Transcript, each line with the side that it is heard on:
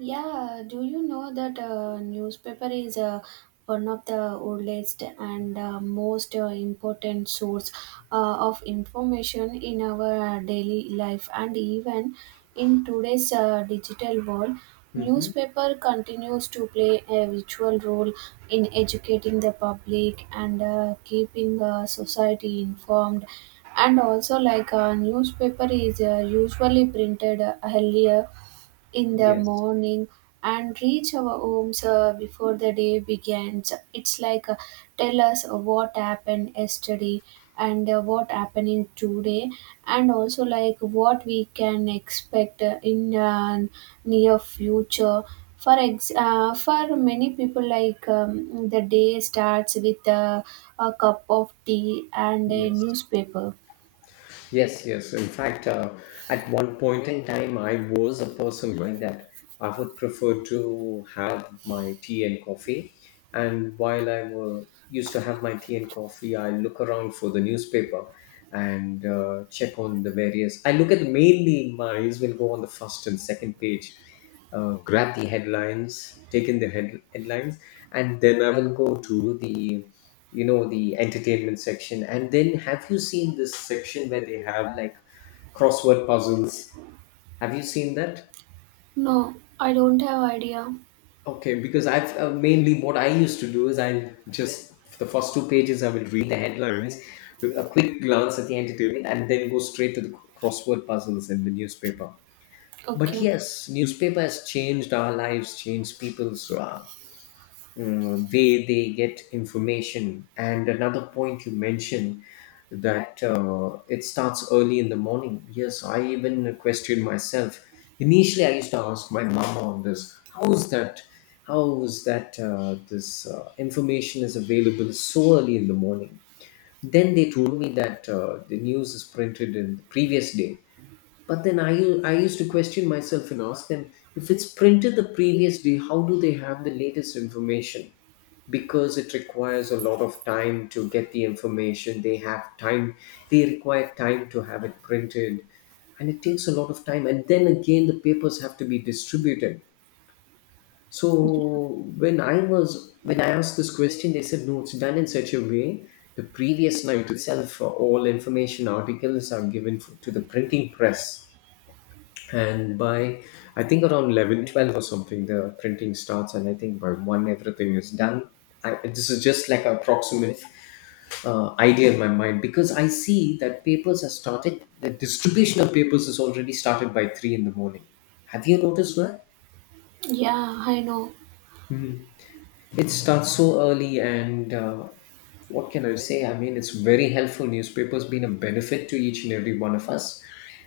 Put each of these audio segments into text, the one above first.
right: Yeah, do you know that newspaper is one of the oldest and most important source of information in our daily life, and even in today's digital world
left: Mm-hmm.
right: newspaper continues to play a vital role in educating the public and keeping society informed, and also like newspaper is usually printed earlier in the
left: Yes,
right: morning and reach our homes before the day begins. It's like tell us what happened yesterday and what happening today, and also like what we can expect in near future. For many people like the day starts with a cup of tea and a
left: yes,
right: newspaper.
left: yes, yes. In fact, at one point in time, I was a person like that. I would prefer to have my tea and coffee. And used to have my tea and coffee, I look around for the newspaper and check on the various. I look at mainly my eyes will go on the first and second page, grab the headlines, take in the headlines, and then I will go to the the entertainment section. And then, have you seen this section where they have like crossword puzzles? Have you seen that?
right: No, I don't have idea.
left: Okay, because I've, mainly what I used to do is, I just, for the first two pages I will read the headlines, do a quick glance at the entertainment, and then go straight to the crossword puzzles in the newspaper. But
right: Okay.
left: yes, newspaper has changed our lives, changed people's way they get information. And another point you mentioned that it starts early in the morning. Yes, I even questioned myself. Initially, I used to ask my mama on this. How is that? How is that this information is available so early in the morning? Then they told me that the news is printed in the previous day. But then I used to question myself and ask them, if it's printed the previous day, how do they have the latest information? Because it requires a lot of time to get the information. They have time, they require time to have it printed, and it takes a lot of time. And then again, the papers have to be distributed. So when I asked this question, they said, no, it's done in such a way, the previous night itself, all information articles are to the printing press. And by, I think, around 11, 12 or something, the printing starts. And I think by 1 everything is done. I, this is just like an approximate idea in my mind, because I see that papers have started the distribution of papers is already started by 3 in the morning. Have you noticed that?
right: Yeah, I know.
left: It starts so early, and what can I say? I mean, it's very helpful. Newspapers been a benefit to each and every one of us,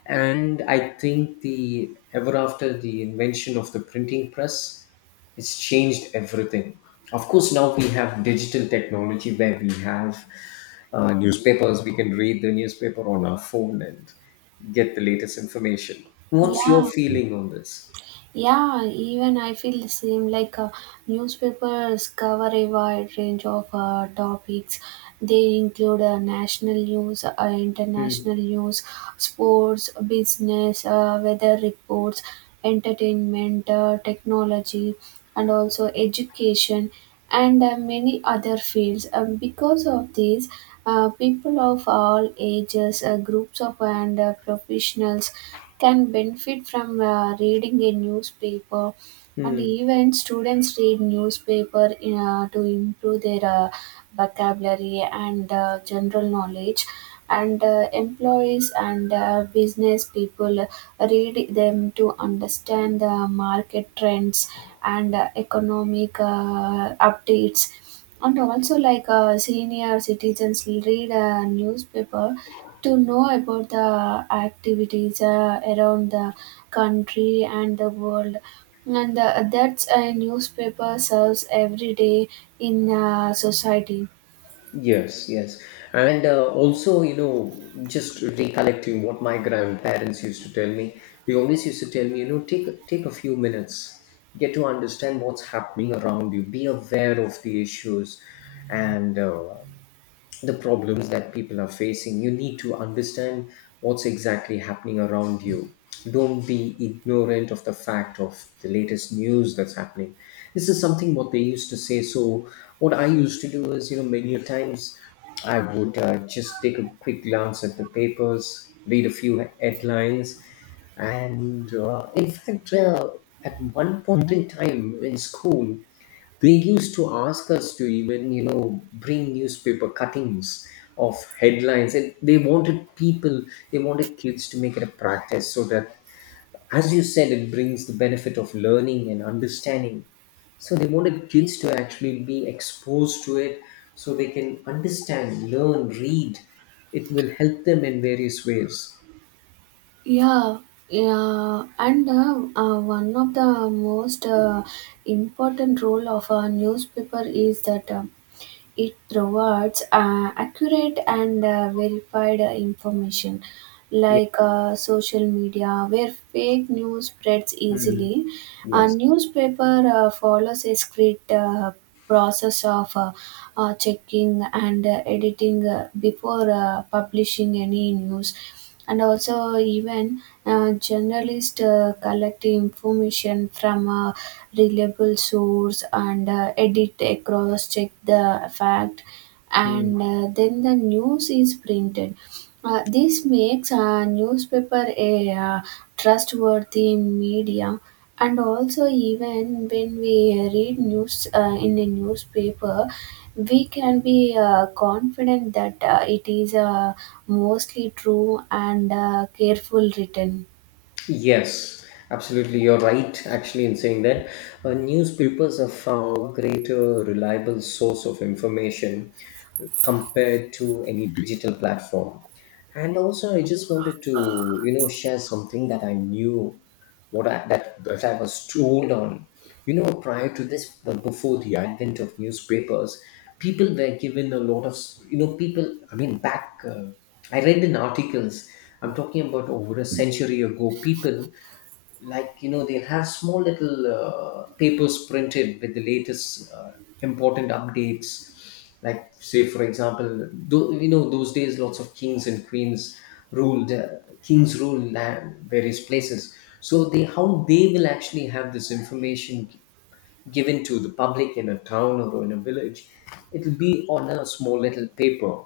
left: and I think the ever after the invention of the printing press, it's changed everything. Of course, now we have digital technology where we have newspapers. We can read the newspaper on our phone and get the latest information. What's your
right: Yeah.
left: feeling on this?
right: Yeah, even I feel the same. Like newspapers cover a wide range of topics. They include national news, international
left: Hmm.
right: news, sports, business, weather reports, entertainment, technology, and also education, and many other fields. Because of this, people of all ages, groups of and professionals can benefit from reading a newspaper, and
left: Hmm.
right: even students read newspaper in, to improve their vocabulary and general knowledge, and employees and business people read them to understand the market trends and economic updates, and also like senior citizens read a newspaper to know about the activities around the country and the world. And that's a newspaper serves every day in society.
left: Yes, yes. And also, you know, just recollecting what my grandparents used to tell me, they always used to tell me, you know, take a few minutes, get to understand what's happening around you, be aware of the issues, and the problems that people are facing. You need to understand what's exactly happening around you. Don't be ignorant of the fact of the latest news that's happening. This is something what they used to say. So what I used to do is, you know, many a times I would, just take a quick glance at the papers, read a few headlines. And in fact, at one point in time in school, they used to ask us to even, you know, bring newspaper cuttings of headlines. And they wanted people, they wanted kids to make it a practice, so that, as you said, it brings the benefit of learning and understanding. So they wanted kids to actually be exposed to it, so they can understand, learn, read. It will help them in various ways.
right: Yeah, yeah, and one of the most important role of a newspaper is that it provides accurate and verified information,
left: Yeah.
right: like social media, where fake news spreads
left: Mm.
right: easily. A
left: Yes.
right: newspaper follows a strict process of checking and editing before publishing any news, and also even journalists collect information from a reliable source and edit across check the fact,
left: Hmm.
right: and then the news is printed. This makes a newspaper a trustworthy media, and also even when we read news in a newspaper we can be confident that it is mostly true and careful written.
left: Yes, absolutely. You're right, actually, in saying that. Newspapers are far greater reliable source of information compared to any digital platform. And also, I just wanted to, you know, share something that I knew, what I, that I was told on, you know, prior to this. But before the advent of newspapers, people were given a lot of, you know, people, I mean, back, I read in articles, I'm talking about over a century ago. People, like, you know, they'll have small little papers printed with the latest important updates. Like, say for example, though, you know, those days lots of kings and queens ruled, kings ruled land, various places. So they, how they will actually have this information given to the public in a town or in a village, it'll be on a small little paper,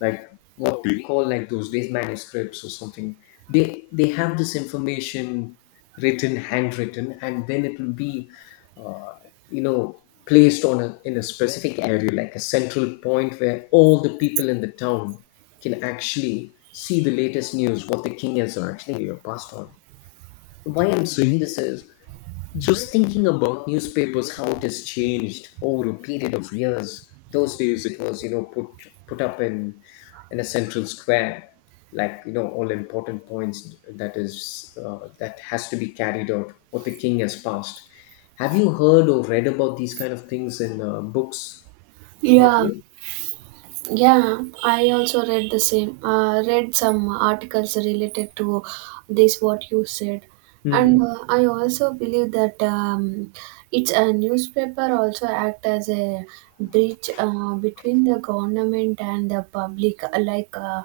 left: like, what we call like those days manuscripts or something. They have this information written, handwritten, and then it will be, uh, you know, placed on a, in a specific area, like a central point where all the people in the town can actually see the latest news, what the king has actually passed on. Why I'm saying this is, just thinking about newspapers, how it has changed over a period of years. Those days it was, you know, put up in a central square, like, you know, all important points that is that has to be carried out. What the king has passed. Have you heard or read about these kind of things in books,
right: Yeah.
left: Madhavi?
right: Yeah, I also read the same. Read some articles related to this what you said, and
left: Hmm.
right: I also believe that it's a newspaper also act as a bridge between the government and the public. Like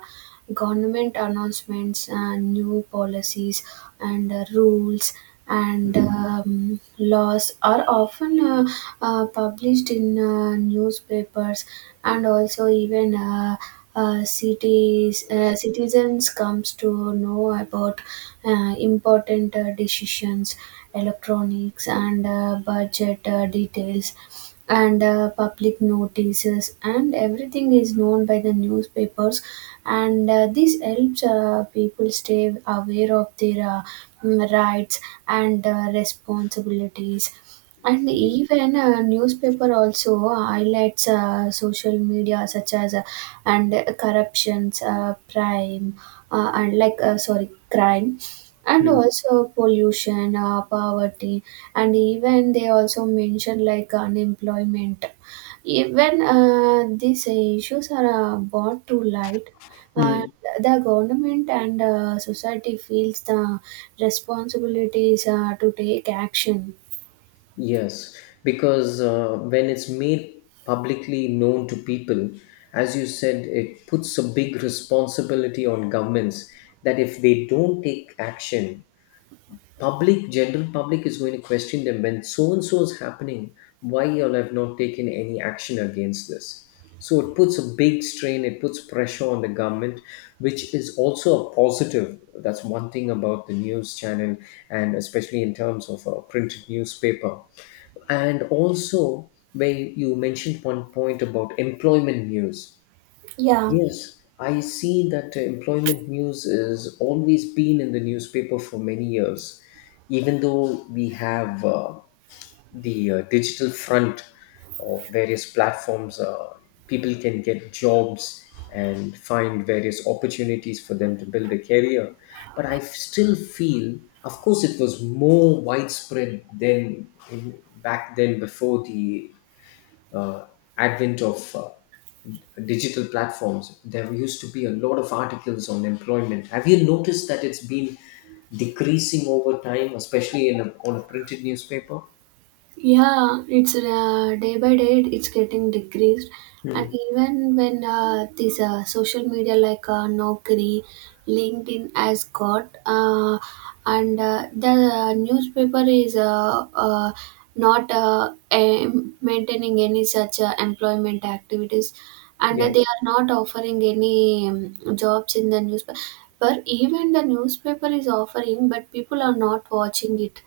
right: government announcements and new policies and rules and laws are often published in newspapers, and also even cities citizens comes to know about important decisions, electronics and budget details, and public notices and everything is known by the newspapers, and this helps people stay aware of their rights and responsibilities. And even newspaper also highlights social media such as and corruptions, crime, and like sorry, crime and
left: Hmm.
right: also pollution, poverty, and even they also mention like unemployment. Even these issues are brought to light. uh,
left: Hmm.
right: the government and society feels the responsibilities to take action.
left: Yes, because when it's made publicly known to people, as you said, it puts a big responsibility on governments, that if they don't take action, public, general public is going to question them, when so and so is happening, why you all have not taken any action against this. So it puts a big strain, it puts pressure on the government, which is also a positive. That's one thing about the news channel, and especially in terms of a printed newspaper. And also, where you mentioned one point about employment news.
right: Yeah.
left: Yes, I see that employment news has always been in the newspaper for many years, even though we have the digital front or various platforms, people can get jobs and find various opportunities for them to build a career. But I still feel, of course, it was more widespread than in, back then before the uh, advent of digital platforms. There used to be a lot of articles on employment. Have you noticed that it's been decreasing over time, especially in a, on a printed newspaper?
right: Yeah, it's day by day it's getting decreased, and even when this social media like Naukri, LinkedIn has got, and the newspaper is not maintaining any such employment activities, and
left: Yes.
right: they are not offering any jobs in the newspaper. Even the newspaper is offering, but people are not watching it,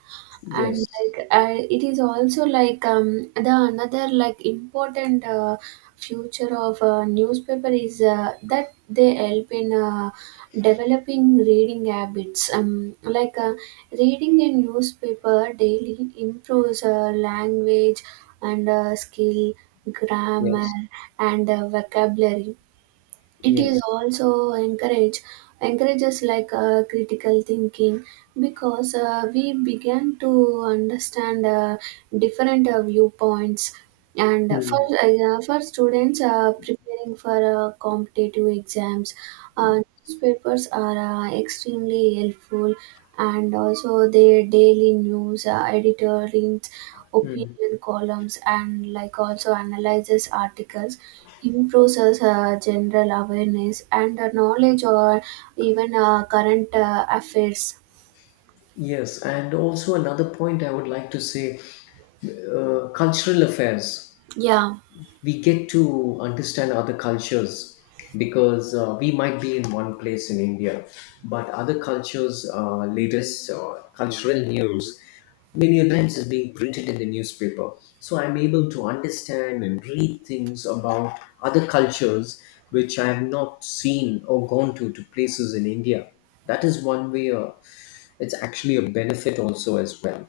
right: and
left: Yes,
right: like it is also like the another like important future of newspaper is that they help in developing reading habits, like reading a newspaper daily improves language and skill, grammar
left: yes,
right: and vocabulary. It is
left: yes.
right: also encourage encourages like critical thinking, because we began to understand different viewpoints. And for
left: Mm.
right: for students preparing for competitive exams, uh, newspapers are extremely helpful, and also their daily news, editorials, opinion columns, and like also analyzes articles improves us, general awareness and knowledge or even current affairs.
left: Yes, and also another point I would like to say, cultural affairs.
right: Yeah.
left: We get to understand other cultures, because we might be in one place in India, but other cultures' latest cultural news many a times is being printed in the newspaper. So I'm able to understand and read things about other cultures, which I have not seen or gone to places in India. That is one way. It's actually a benefit also as well.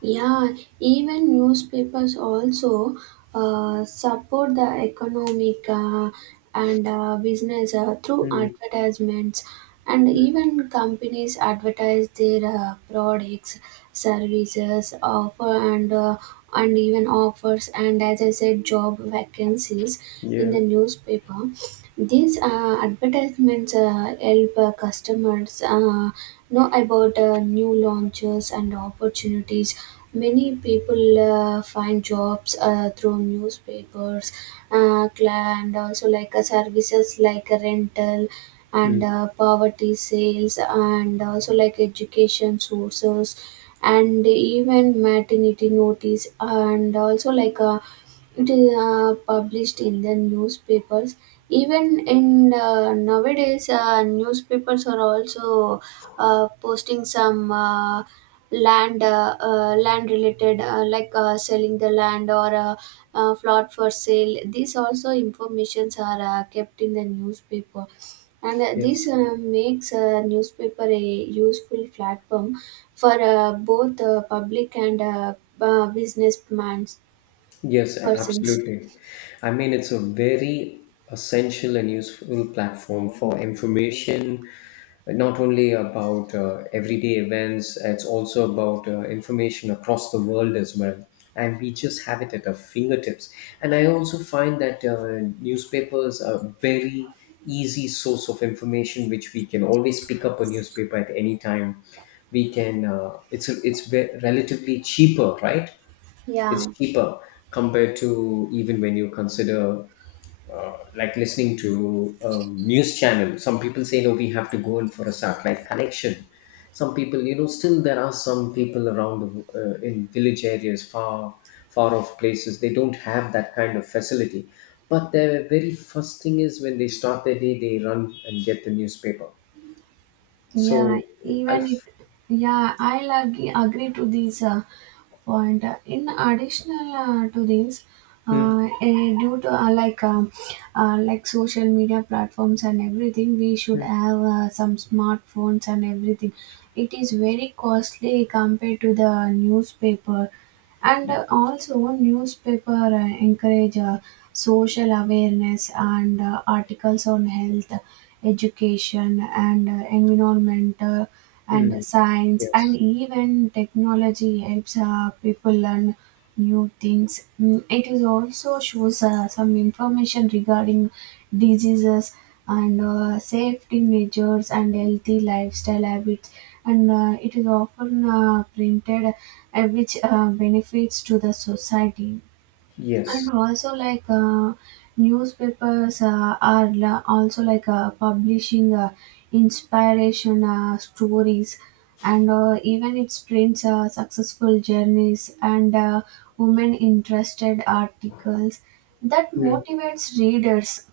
right: Yeah, even newspapers also support the economic and business through
left: Mm.
right: advertisements, and
left: Mm.
right: even companies advertise their products, services, offer and even offers, and as I said, job vacancies in
left: Yeah.
right: the newspaper. These advertisements help customers know about new launches and opportunities. Many people find jobs through newspapers, and also like services like rental and
left: Mm.
right: poverty sales, and also like education sources, and even maternity notice, and also like it is published in the newspapers. Even in nowadays newspapers are also posting some land land related, like selling the land or a plot for sale. These also informations are kept in the newspaper, and this
left: Yes.
right: makes newspaper a useful platform for both public and business
left: Yes, a-
right: persons.
left: absolutely. I mean, it's a very essential and useful platform for information, not only about everyday events, it's also about information across the world as well. And we just have it at our fingertips. And I also find that newspapers are very easy source of information, which we can always pick up a newspaper at any time. We can, it's relatively cheaper, right? It's
right: Yeah.
left: cheaper compared to even when you consider, like, listening to news channel. Some people say, no, we have to go in for a satellite connection. Some people, you know, still there are some people around the, in village areas, far far off places, they don't have that kind of facility. But their very first thing is, when they start their day, they run and get the newspaper.
right: Yeah,
left: So I
right: even it.
left: f-.
right: Yeah, I'll agree to this point. In additional to this,
left: Hmm,
right: due to like social media platforms and everything, we should
left: hmm,
right: have some smartphones and everything. It is very costly compared to the newspaper, and also newspaper encourage social awareness, and articles on health, education and environment and
left: hmm.
right: science, and
left: Yes.
right: even technology helps people learn new things. It is also shows some information regarding diseases and safety measures and healthy lifestyle habits. And it is often printed, which benefits to the society, and
left: Yes.
right: also like newspapers also like publishing inspiration stories, and even it prints successful journeys and women interested articles that motivates readers.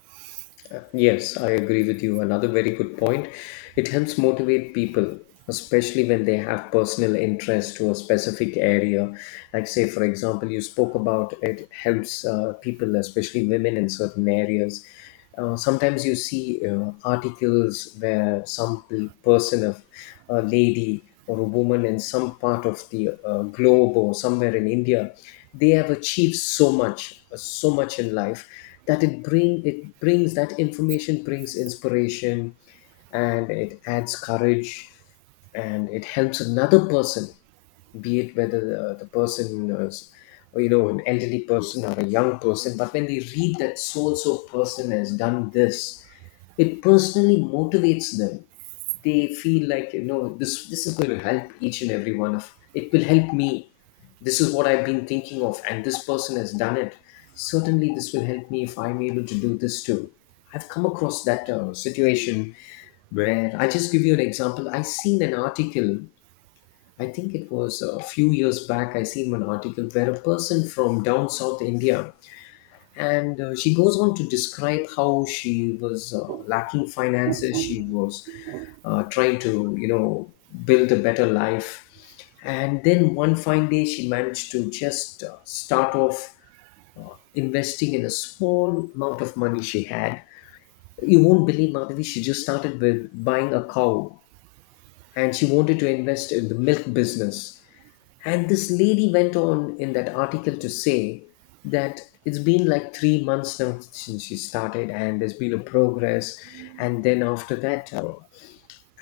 left: Yes, I agree with you. Another very good point. It helps motivate people, especially when they have personal interest to a specific area. Like, say for example, you spoke about it helps people, especially women in certain areas. Sometimes you see articles where some person, of a lady or a woman in some part of the globe or somewhere in India, they have achieved so much, so much in life, that it brings that information, brings inspiration, and it adds courage, and it helps another person, be it whether the person is, or, you know, an elderly person or a young person. But when they read that so and so person has done this, it personally motivates them. They feel like, you know, this is going to help each and every one of, it will help me. This is what I've been thinking of, and this person has done it. Certainly, this will help me if I'm able to do this too. I've come across that situation where I just give you an example. I seen an article. I think it was a few years back. I seen one article where a person from down south India, and she goes on to describe how she was lacking finances. She was trying to, you know, build a better life, and then one fine day she managed to just start off investing in a small amount of money she had. You won't believe, Madhavi, she just started with buying a cow, and she wanted to invest in the milk business. And this lady went on in that article to say that it's been like 3 months now since she started, and there's been a progress. And then after that,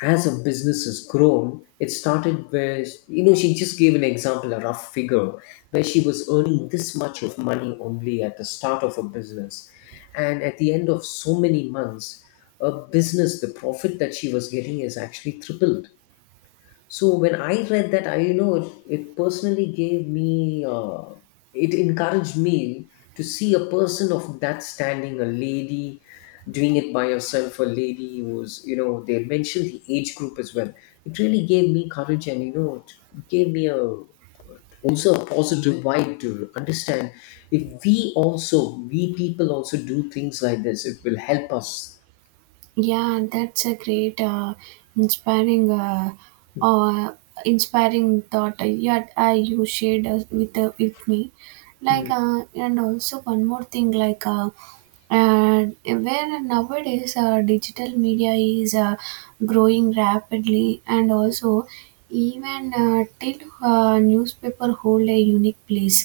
left: as her business has grown, it started where, you know, she just gave an example, a rough figure, where she was earning this much of money only at the start of her business. And at the end of so many months, a business, the profit that she was getting is actually tripled. So when I read that, I, you know, it personally gave me it encouraged me to see a person of that standing, a lady doing it by herself, a lady who was, you know, they mentioned the age group as well. It really gave me courage, and you know it gave me a also a positive vibe to understand if we also, we people also do things like this, it will help us.
right: Yeah, that's a great, inspiring, uh, inspiring thought. Yeah, you shared with me, like,
left: Mm,
right: and also one more thing, like, where nowadays digital media is growing rapidly, and also even till newspaper hold a unique place,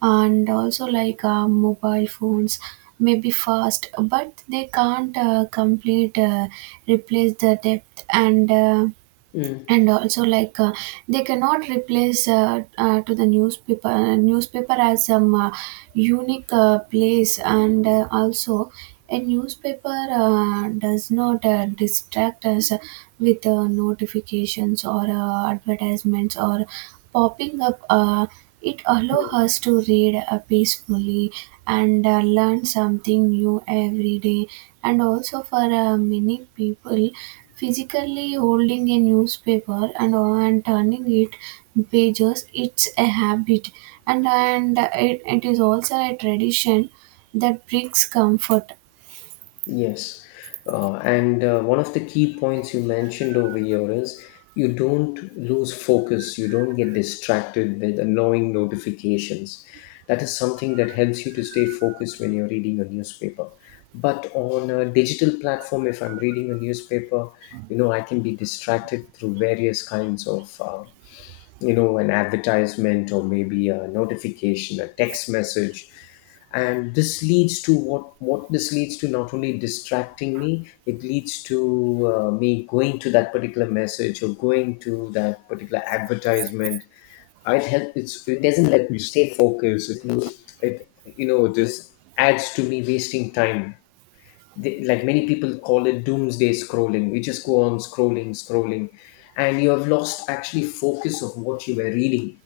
right: and also like mobile phones may be fast but they can't complete replace the depth
left: mm,
right: and also like they cannot replace to the newspaper as some unique place, and also a newspaper does not distract us with notifications or advertisements or popping up. It allows
left: mm.
right: us to read peacefully and learn something new every day, and also for many people physically holding a newspaper and turning it pages, it's a habit, and it is also a tradition that brings comfort.
left: Yes. And one of the key points you mentioned over here is you don't lose focus, you don't get distracted with annoying notifications. That is something that helps you to stay focused when you're reading a newspaper. But on a digital platform, if I'm reading a newspaper, you know, I can be distracted through various kinds of, you know, an advertisement or maybe a notification, a text message. And this leads to what this leads to, not only distracting me, it leads to me going to that particular message or going to that particular advertisement. It help it's, it doesn't let me stay focused. It, you know, this adds to me wasting time. They, like many people call it doomsday scrolling, you just go on scrolling, scrolling, and you have lost actually focus of what you were reading.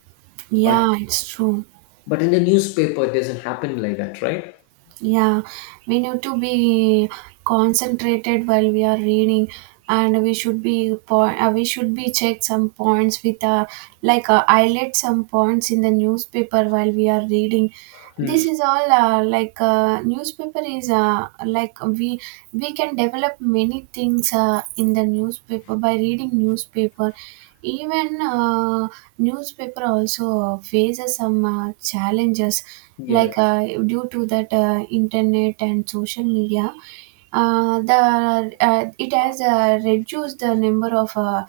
left: but
right: Yeah, it's true.
left: but in the newspaper it doesn't happen like that, right?
right: Yeah, we need to be concentrated while we are reading, and we should be point. We should be check some points with like highlight some points in the newspaper while we are reading. This
left: Mm.
right: is all like newspaper is like we can develop many things in the newspaper by reading newspaper. Even newspaper also faces some challenges like
left: Yes,
right: due to that internet and social media, the it has reduced the number of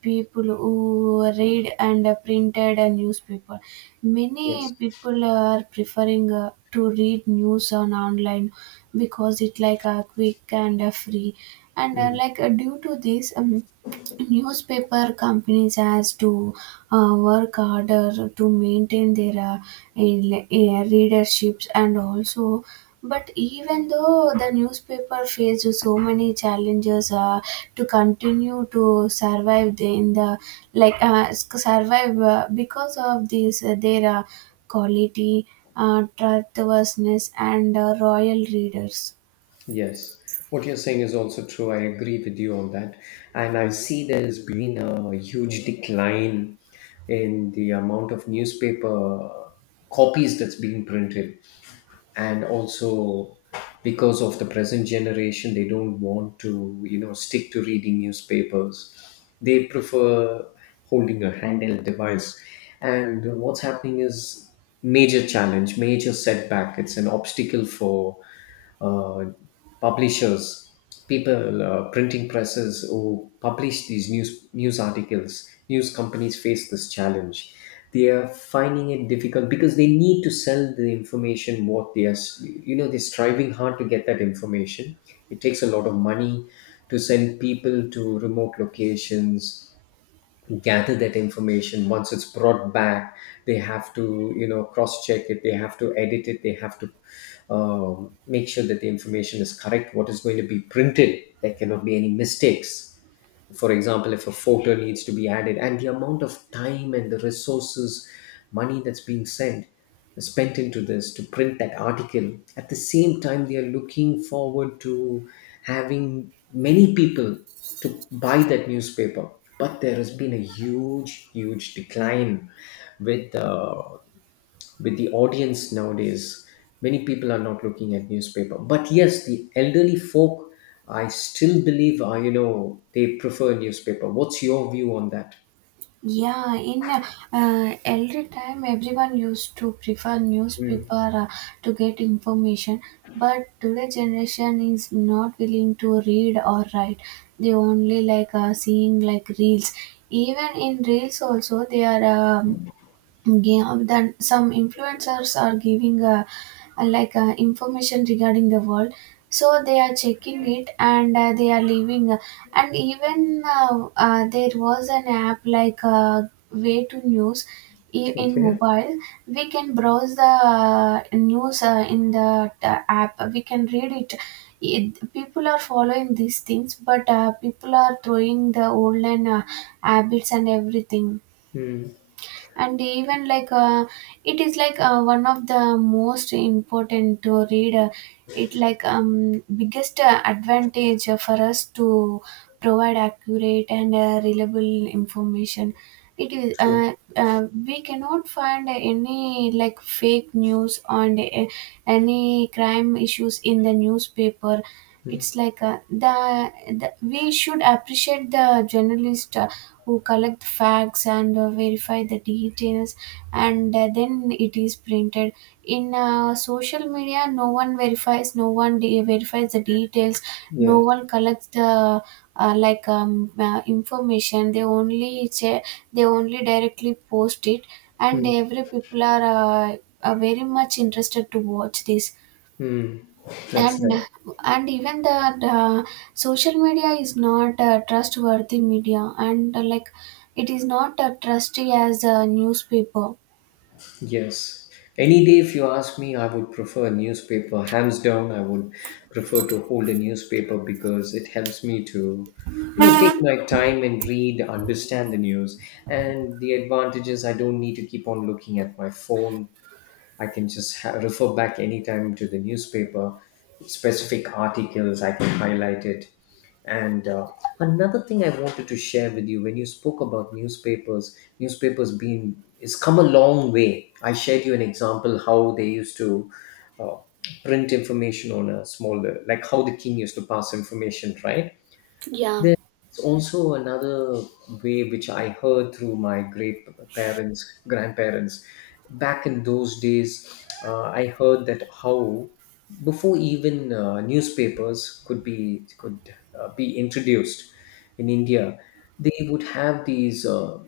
right: people who read and printed a newspaper. Many
left: yes.
right: people are preferring to read news on online because it like quick and free, and
left: Mm.
right: like due to this, newspaper companies has to work harder to maintain their readerships, and also but even though the newspaper faced so many challenges to continue to survive in the like survive because of this their quality, trustworthiness and royal readers.
left: Yes. What you're saying is also true. I agree with you on that. And I see there's been a huge decline in the amount of newspaper copies that's being printed. And also because of the present generation, they don't want to, you know, stick to reading newspapers. They prefer holding a handheld device. And what's happening is major challenge, major setback. It's an obstacle for uh, publishers, people, printing presses who publish these news articles. News companies face this challenge. They are finding it difficult because they need to sell the information. What they are, you know, they're striving hard to get that information. It takes a lot of money to send people to remote locations, gather that information. Once it's brought back, they have to, you know, cross check it, they have to edit it, they have to make sure that the information is correct. What is going to be printed, there cannot be any mistakes. For example, if a photo needs to be added, and the amount of time and the resources, money that's being sent, spent into this to print that article, at the same time they are looking forward to having many people to buy that newspaper. But there has been a huge decline with, with the audience nowadays. Many people are not looking at newspaper, but yes, the elderly folk, I still believe are, you know, they prefer newspaper. What's your view on that?
right: Yeah, in elder time, everyone used to prefer newspaper
left: Mm.
right: to get information, but today generation is not willing to read or write. They only like seeing like reels. Even in reels also, they are yeah, then some influencers are giving like information regarding the world, so they are checking it and they are leaving, and even there was an app like way to news in
left: Okay.
right: mobile. We can browse the news in the app, we can read it. It, people are following these things, but people are throwing the old and habits and everything.
left: Mm.
right: And even like it is like one of the most important to read it, like biggest advantage for us to provide accurate and reliable information. It is
left: True.
right: we cannot find any like fake news on the, any crime issues in the newspaper. It's like the we should appreciate the journalist who collect facts and verify the details, and then it is printed. In social media no one verifies, no one de- verifies the details, no
left: Yes.
right: one collects the information, they only they only directly post it, and
left: Mm.
right: every people uh, are very much interested to watch this.
left: Mm. That's
right: and
left: nice.
right: and even the social media is not trustworthy media, and like it is not trusty as a newspaper.
left: Yes. Any day, if you ask me, I would prefer a newspaper. Hands down, I would prefer to hold a newspaper because it helps me to, you know, take my time and read, understand the news. And the advantage is I don't need to keep on looking at my phone. I can just refer back anytime to the newspaper, specific articles, I can highlight it. And another thing I wanted to share with you when you spoke about newspapers, newspapers being, it's come a long way. I shared you an example how they used to uh, print information on a smaller, like how the king used to pass information, right?
right: Um,
left: There's also another way which I heard through my great parents, grandparents. Back in those days, I heard that how before even newspapers could be introduced in India, they would have these.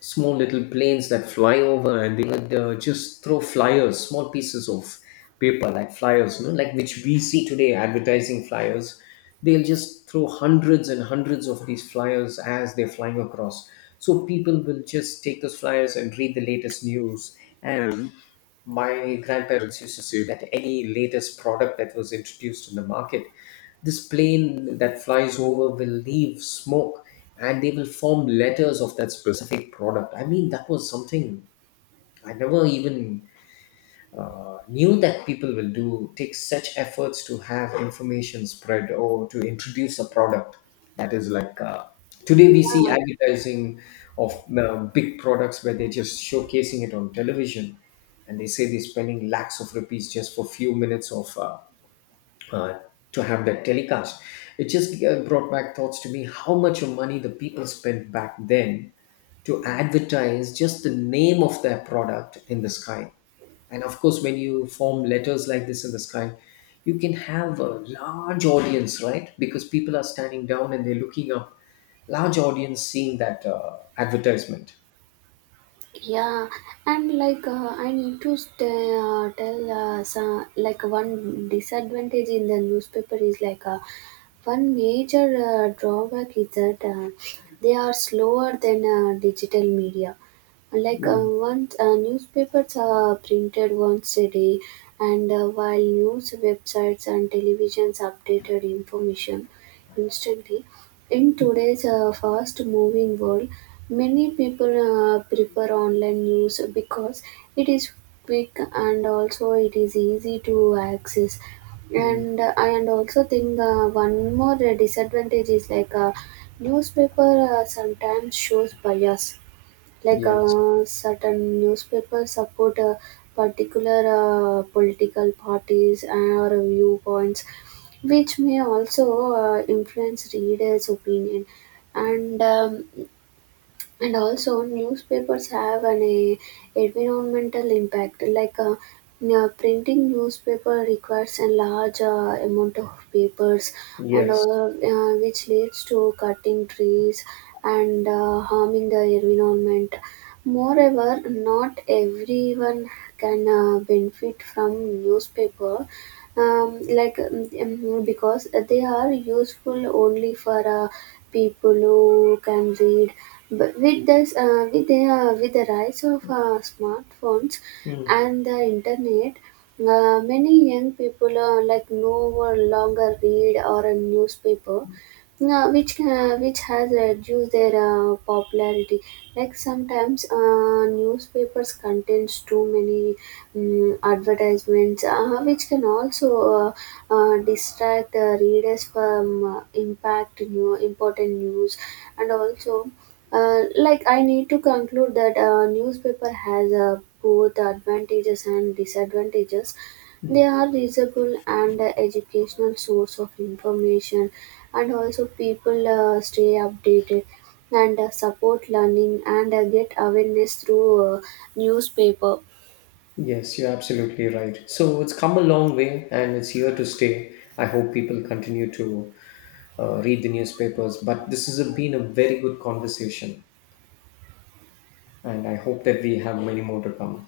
left: Small little planes that fly over, and they would just throw flyers, small pieces of paper like flyers, you know, like which we see today, advertising flyers. They'll just throw hundreds and hundreds of these flyers as they're flying across. So people will just take those flyers and read the latest news. And my grandparents used to say that any latest product that was introduced in the market, this plane that flies over will leave smoke and they will form letters of that specific product. I mean, that was something I never even knew that people will do, take such efforts to have information spread or to introduce a product that is like. Today we see
right: yeah.
left: advertising of big products where they're just showcasing it on television, and they say they're spending lakhs of rupees just for few minutes of uh, to have that telecast. It just brought back thoughts to me how much of money the people spent back then to advertise just the name of their product in the sky. And of course, when you form letters like this in the sky, you can have a large audience, right? Because people are standing down and they're looking up. Large audience seeing that advertisement.
right: Yeah, and like I need to tell some, like one disadvantage in the newspaper is like one major drawback is that they are slower than digital media. Like
left: Mm.
right: once newspapers are printed once a day, and while news websites and televisions updated information instantly, in today's fast-moving world, many people prefer online news because it is quick and also it is easy to access.
left: Mm.
right: And I and also think one more disadvantage is like newspaper sometimes shows bias, like
left: Yes.
right: certain newspapers support particular political parties and or viewpoints, which may also influence readers opinion. And and also newspapers have an a, environmental impact like yeah, printing newspaper requires a large amount of papers and all,
left: Yes.
right: which leads to cutting trees and harming the environment. Moreover, not everyone can benefit from newspaper, because they are useful only for people who can read. But with this with the rise of smartphones
left: Mm.
right: and the internet, many young people like no longer read or a newspaper, no, which has reduced their popularity. Like sometimes newspapers contains too many advertisements, which can also distract readers from impact new important news, and also like I need to conclude that newspaper has both advantages and disadvantages. They are reachable and educational source of information, and also people stay updated and support learning and get awareness through newspaper.
left: Yes, you're absolutely right. So it's come a long way and it's here to stay. I hope people continue to read the newspapers. But this has been a very good conversation, and I hope that we have many more to come.